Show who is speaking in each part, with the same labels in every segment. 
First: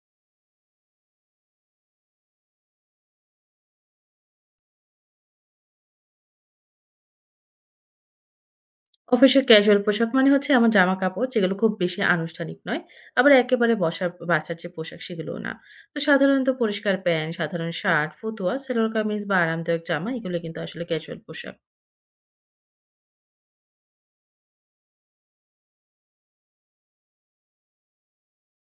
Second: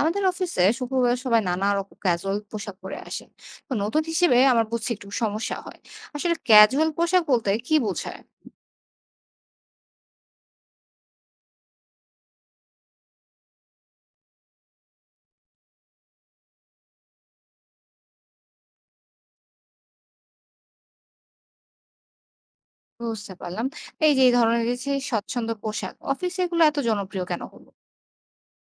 Speaker 1: আমাদের অফিসে শুক্রবার সবাই নানা রকম ক্যাজুয়াল পোশাক পরে আসে। তো নতুন হিসেবে আমার বুঝছি একটু সমস্যা হয়। আসলে ক্যাজুয়াল পোশাক বলতে কি বোঝায়?
Speaker 2: অফিসের ক্যাজুয়াল পোশাক মানে হচ্ছে আমার জামা কাপড় যেগুলো খুব বেশি আনুষ্ঠানিক নয়। আবার একেবারে বসার বাসার যে পোশাক সেগুলোও না। তো সাধারণত পরিষ্কার প্যান্ট, সাধারণ শার্ট, ফতুয়া, সেলোয়ার কামিজ বা আরামদায়ক জামা এগুলো কিন্তু আসলে ক্যাজুয়াল পোশাক।
Speaker 1: বুঝতে পারলাম। এই যে এই ধরনের যে স্বচ্ছন্দ পোশাক অফিসে এগুলো এত জনপ্রিয় কেন হলো?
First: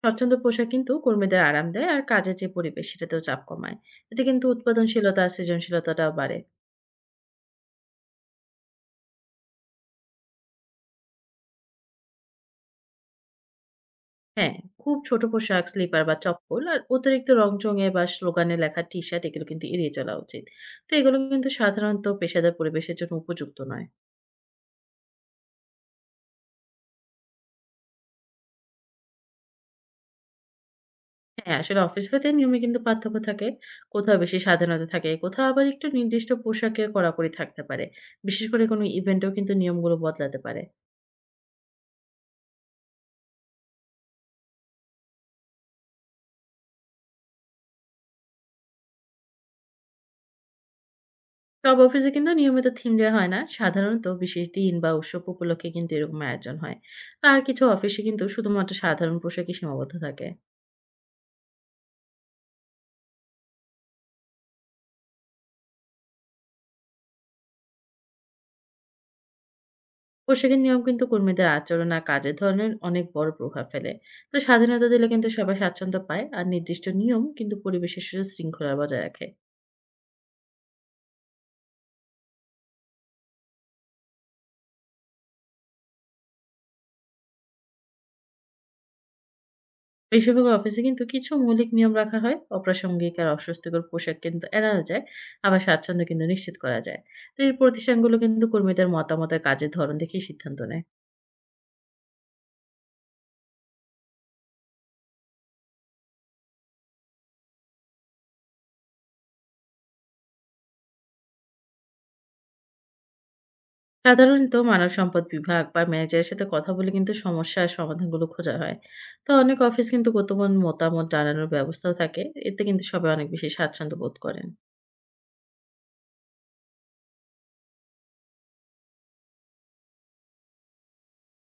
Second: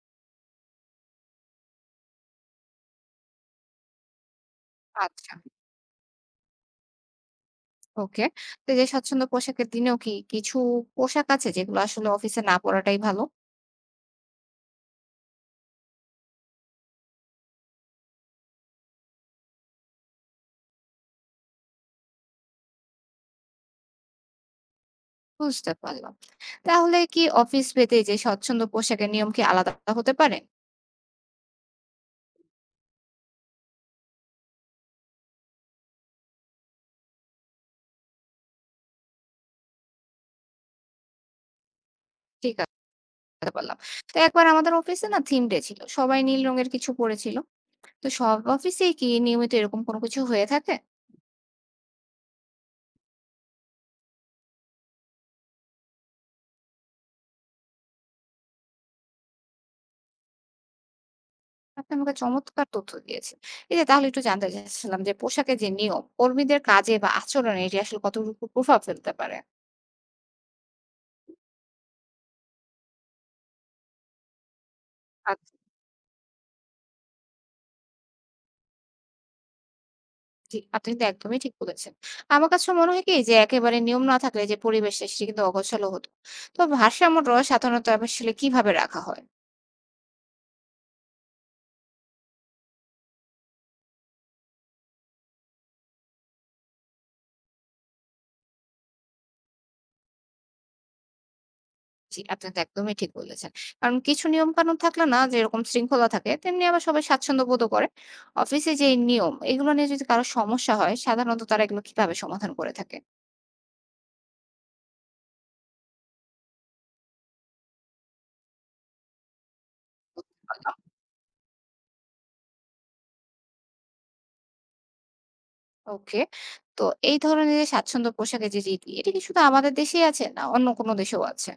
Speaker 2: স্বচ্ছন্দ পোশাক কিন্তু কর্মীদের আরাম দেয়, আর কাজের যে পরিবেশ সেটাতেও চাপ কমায়। এতে কিন্তু উৎপাদনশীলতা আর
Speaker 1: আচ্ছা।
Speaker 2: সৃজনশীলতাটাও বাড়ে।
Speaker 1: ওকে। তো এই যে স্বচ্ছন্দ পোশাকের দিনেও কি কিছু পোশাক আছে যেগুলো আসলে অফিসে না পরাটাই ভালো?
Speaker 2: হ্যাঁ, খুব ছোট পোশাক, স্লিপার বা চপ্পল, আর অতিরিক্ত রংচঙে বা স্লোগানে লেখা টি শার্ট এগুলো কিন্তু এড়িয়ে চলা উচিত। তো এগুলো কিন্তু সাধারণত পেশাদার পরিবেশের জন্য উপযুক্ত নয়।
Speaker 1: বুঝতে পারলাম। তাহলে কি অফিস ভেদে যে স্বচ্ছন্দ পোশাকের নিয়ম কি আলাদা হতে পারে?
Speaker 2: হ্যাঁ, আসলে অফিস ভেদে নিয়মে কিন্তু পার্থক্য থাকে। কোথাও বেশি স্বাধীনতা থাকে, কোথাও আবার একটু নির্দিষ্ট পোশাকের কড়াকড়ি থাকতে পারে। বিশেষ করে কোনো ইভেন্টেও কিন্তু নিয়মগুলো বদলাতে পারে।
Speaker 1: ঠিক আছে। বুঝতে পারলাম। তো একবার আমাদের অফিসে না থিম ডে ছিল, সবাই নীল রঙের কিছু পরেছিল। তো সব অফিসেই কি নিয়মিত এরকম কোনো কিছু হয়ে থাকে?
Speaker 2: সব অফিসে কিন্তু নিয়মিত থিম দেওয়া হয় না। সাধারণত বিশেষ দিন বা উৎসব উপলক্ষে কিন্তু এরকম আয়োজন হয়। আর কিছু অফিসে কিন্তু শুধুমাত্র সাধারণ পোশাকই সীমাবদ্ধ থাকে।
Speaker 1: আপনি আমাকে চমৎকার তথ্য দিয়েছেন। এই যে তাহলে একটু জানতে চাচ্ছিলাম যে পোশাকের যে নিয়ম, কর্মীদের কাজে বা আচরণে এটি আসলে কতটুকু প্রভাব ফেলতে পারে?
Speaker 2: পোশাকের নিয়ম কিন্তু কর্মীদের আচরণ আর কাজের ধরনের অনেক বড় প্রভাব ফেলে। তো স্বাধীনতা দিলে কিন্তু
Speaker 1: আচ্ছা,
Speaker 2: সবাই স্বাচ্ছন্দ্য পায়, আর নির্দিষ্ট নিয়ম কিন্তু পরিবেশের সুশৃঙ্খলা বজায় রাখে।
Speaker 1: জি, আপনি কিন্তু একদমই ঠিক বলেছেন। আমার কাছে মনে হয় কি যে একেবারে নিয়ম না থাকলে যে পরিবেশটা সেটি কিন্তু অগোছালো হতো। তো ভারসাম্যটা সাধারণত আসলে কিভাবে রাখা হয়?
Speaker 2: বেশিরভাগ অফিসে কিন্তু কিছু মৌলিক নিয়ম রাখা হয়, অপ্রাসঙ্গিক আর অস্বস্তিকর পোশাক কিন্তু এড়ানো যায়। আবার স্বাচ্ছন্দ্য কিন্তু নিশ্চিত করা যায়। তো এই প্রতিষ্ঠানগুলো কিন্তু কর্মীদের মতামত আর কাজের ধরন দেখেই সিদ্ধান্ত নেয়।
Speaker 1: জি, আপনি তো একদমই ঠিক বলেছেন। কারণ কিছু নিয়মকানুন থাকলে না যেরকম শৃঙ্খলা থাকে, তেমনি আবার সবাই স্বাচ্ছন্দ্য বোধও করে। অফিসে যে এই নিয়ম, এগুলো নিয়ে যদি কারো সমস্যা হয়, সাধারণত তারা এগুলো কিভাবে সমাধান করে থাকে?
Speaker 2: সাধারণত মানব সম্পদ বিভাগ বা ম্যানেজারের সাথে কথা বলে কিন্তু সমস্যার সমাধানগুলো খোঁজা হয়। তো অনেক অফিস কিন্তু
Speaker 1: বুঝতে
Speaker 2: গোপন
Speaker 1: পারলাম।
Speaker 2: মতামত জানানোর ব্যবস্থাও থাকে। এতে কিন্তু সবাই অনেক বেশি স্বাচ্ছন্দ্য বোধ করেন।
Speaker 1: ওকে। তো এই ধরনের যে স্বাচ্ছন্দ্য পোশাকের যে রীতি, এটা কি শুধু আমাদের দেশেই আছে না অন্য কোনো দেশেও আছে?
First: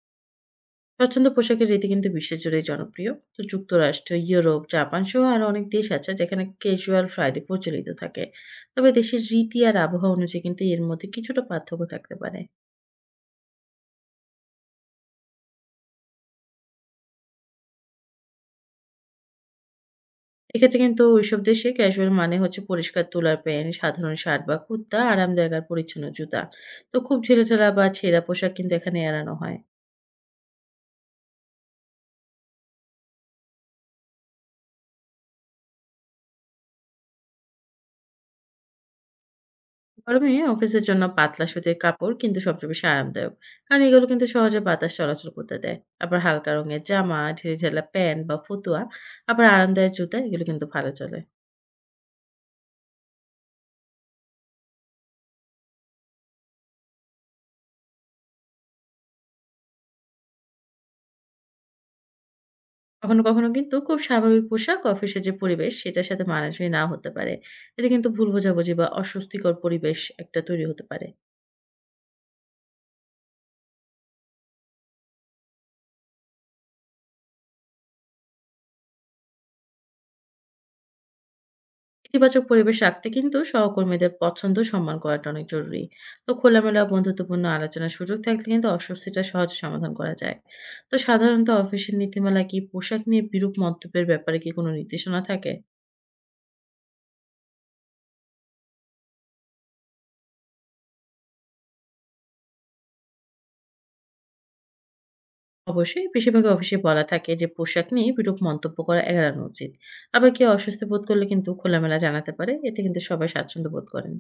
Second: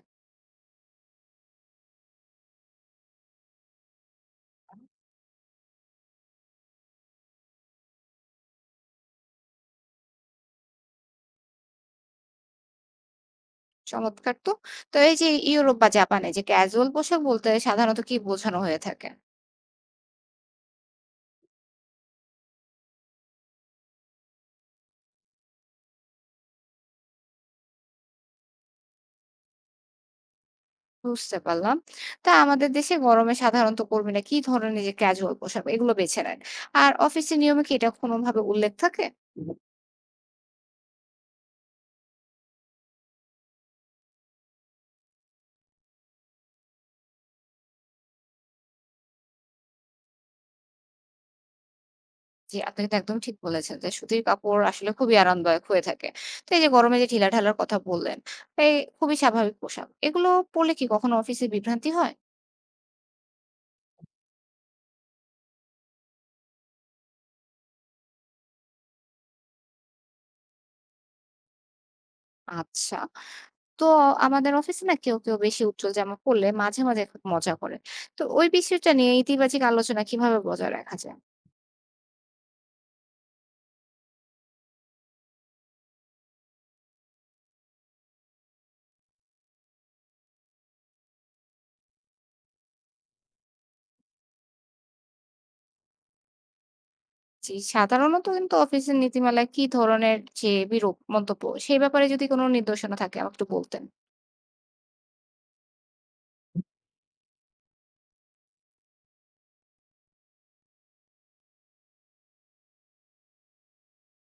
Speaker 2: স্বচ্ছন্দ পোশাকের রীতি কিন্তু বিশ্বজুড়েই জনপ্রিয়। তো যুক্তরাষ্ট্র, ইউরোপ, জাপান সহ আরো অনেক দেশ আছে যেখানে ক্যাজুয়াল ফ্রাইডে প্রচলিত থাকে। তবে দেশের রীতি আর আবহাওয়া অনুযায়ী কিন্তু এর মধ্যে কিছুটা পার্থক্য থাকতে পারে।
Speaker 1: চমৎকার তো। তো এই যে ইউরোপ বা জাপানে যে ক্যাজুয়াল পোশাক বলতে সাধারণত কি বোঝানো হয়ে থাকে?
Speaker 2: এক্ষেত্রে কিন্তু ওইসব দেশে ক্যাজুয়াল মানে হচ্ছে পরিষ্কার তুলার প্যান্ট, সাধারণ শার্ট বা কুর্তা, আরামদায়ক আর পরিচ্ছন্ন জুতা। তো খুব ঢিলেঢালা বা ছেঁড়া পোশাক কিন্তু এখানে এড়ানো হয়।
Speaker 1: বুঝতে পারলাম। তা আমাদের দেশে গরমে সাধারণত কর্মীরা কি ধরনের যে ক্যাজুয়াল পোশাক এগুলো বেছে নেন? আর অফিসের নিয়মে কি এটা কোনোভাবে উল্লেখ থাকে?
Speaker 2: গরমে অফিসের জন্য পাতলা সুতির কাপড় কিন্তু সবচেয়ে বেশি আরামদায়ক, কারণ এগুলো কিন্তু সহজে বাতাস চলাচল করতে দেয়। আবার হালকা রঙের জামা, ঢিলে ঢালা প্যান্ট বা ফতুয়া, আবার আরামদায়ক জুতা এগুলো কিন্তু ভালো চলে।
Speaker 1: জি, আপনি কিন্তু একদম ঠিক বলেছেন যে সুতির কাপড় আসলে খুবই আরামদায়ক হয়ে থাকে। তো এই যে গরমে যে ঢিলাঢালার কথা বললেন, এই খুবই স্বাভাবিক পোশাক। এগুলো পরলে কি কখনো অফিসে বিভ্রান্তি হয়?
Speaker 2: কখনো কখনো কিন্তু খুব স্বাভাবিক পোশাক অফিসের যে পরিবেশ সেটার সাথে মানানসই না হতে পারে। এতে কিন্তু ভুল বোঝাবুঝি বা অস্বস্তিকর পরিবেশ একটা তৈরি হতে পারে।
Speaker 1: আচ্ছা। তো আমাদের অফিসে না কেউ বেশি উজ্জ্বল জামা পরলে মাঝে মাঝে খুব মজা করে। তো ওই বিষয়টা নিয়ে ইতিবাচক আলোচনা কিভাবে বজায় রাখা যায়?
Speaker 2: ইতিবাচক পরিবেশ রাখতে কিন্তু সহকর্মীদের পছন্দ সম্মান করাটা অনেক জরুরি। তো খোলামেলা ও বন্ধুত্বপূর্ণ আলোচনার সুযোগ থাকলে কিন্তু অস্বস্তিটা সহজে সমাধান করা যায়। তো সাধারণত অফিসের নীতিমালা কি পোশাক নিয়ে বিরূপ মন্তব্যের ব্যাপারে কি কোনো নির্দেশনা থাকে?
Speaker 1: জি, সাধারণত কিন্তু অফিসের নীতিমালায় কি ধরনের যে বিরূপ মন্তব্য সেই ব্যাপারে যদি কোনো নির্দেশনা থাকে আমাকে একটু বলতেন।
Speaker 2: অবশ্যই, বেশিরভাগ অফিসে বলা থাকে যে পোশাক নিয়ে বিরূপ মন্তব্য করা এড়ানো উচিত। আবার কেউ অস্বস্তি বোধ করলে কিন্তু খোলামেলা জানাতে পারে, এতে কিন্তু সবাই স্বাচ্ছন্দ্য বোধ করেন।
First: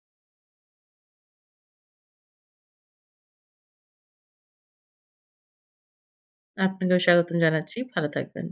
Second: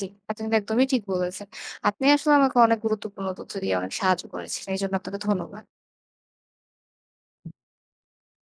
Speaker 1: জি, আপনি কিন্তু একদমই ঠিক বলেছেন। আপনি আসলে আমাকে অনেক গুরুত্বপূর্ণ তথ্য দিয়ে অনেক সাহায্য করেছেন। এজন্য আপনাকে ধন্যবাদ।
Speaker 2: আপনাকেও স্বাগতম জানাচ্ছি, ভালো থাকবেন।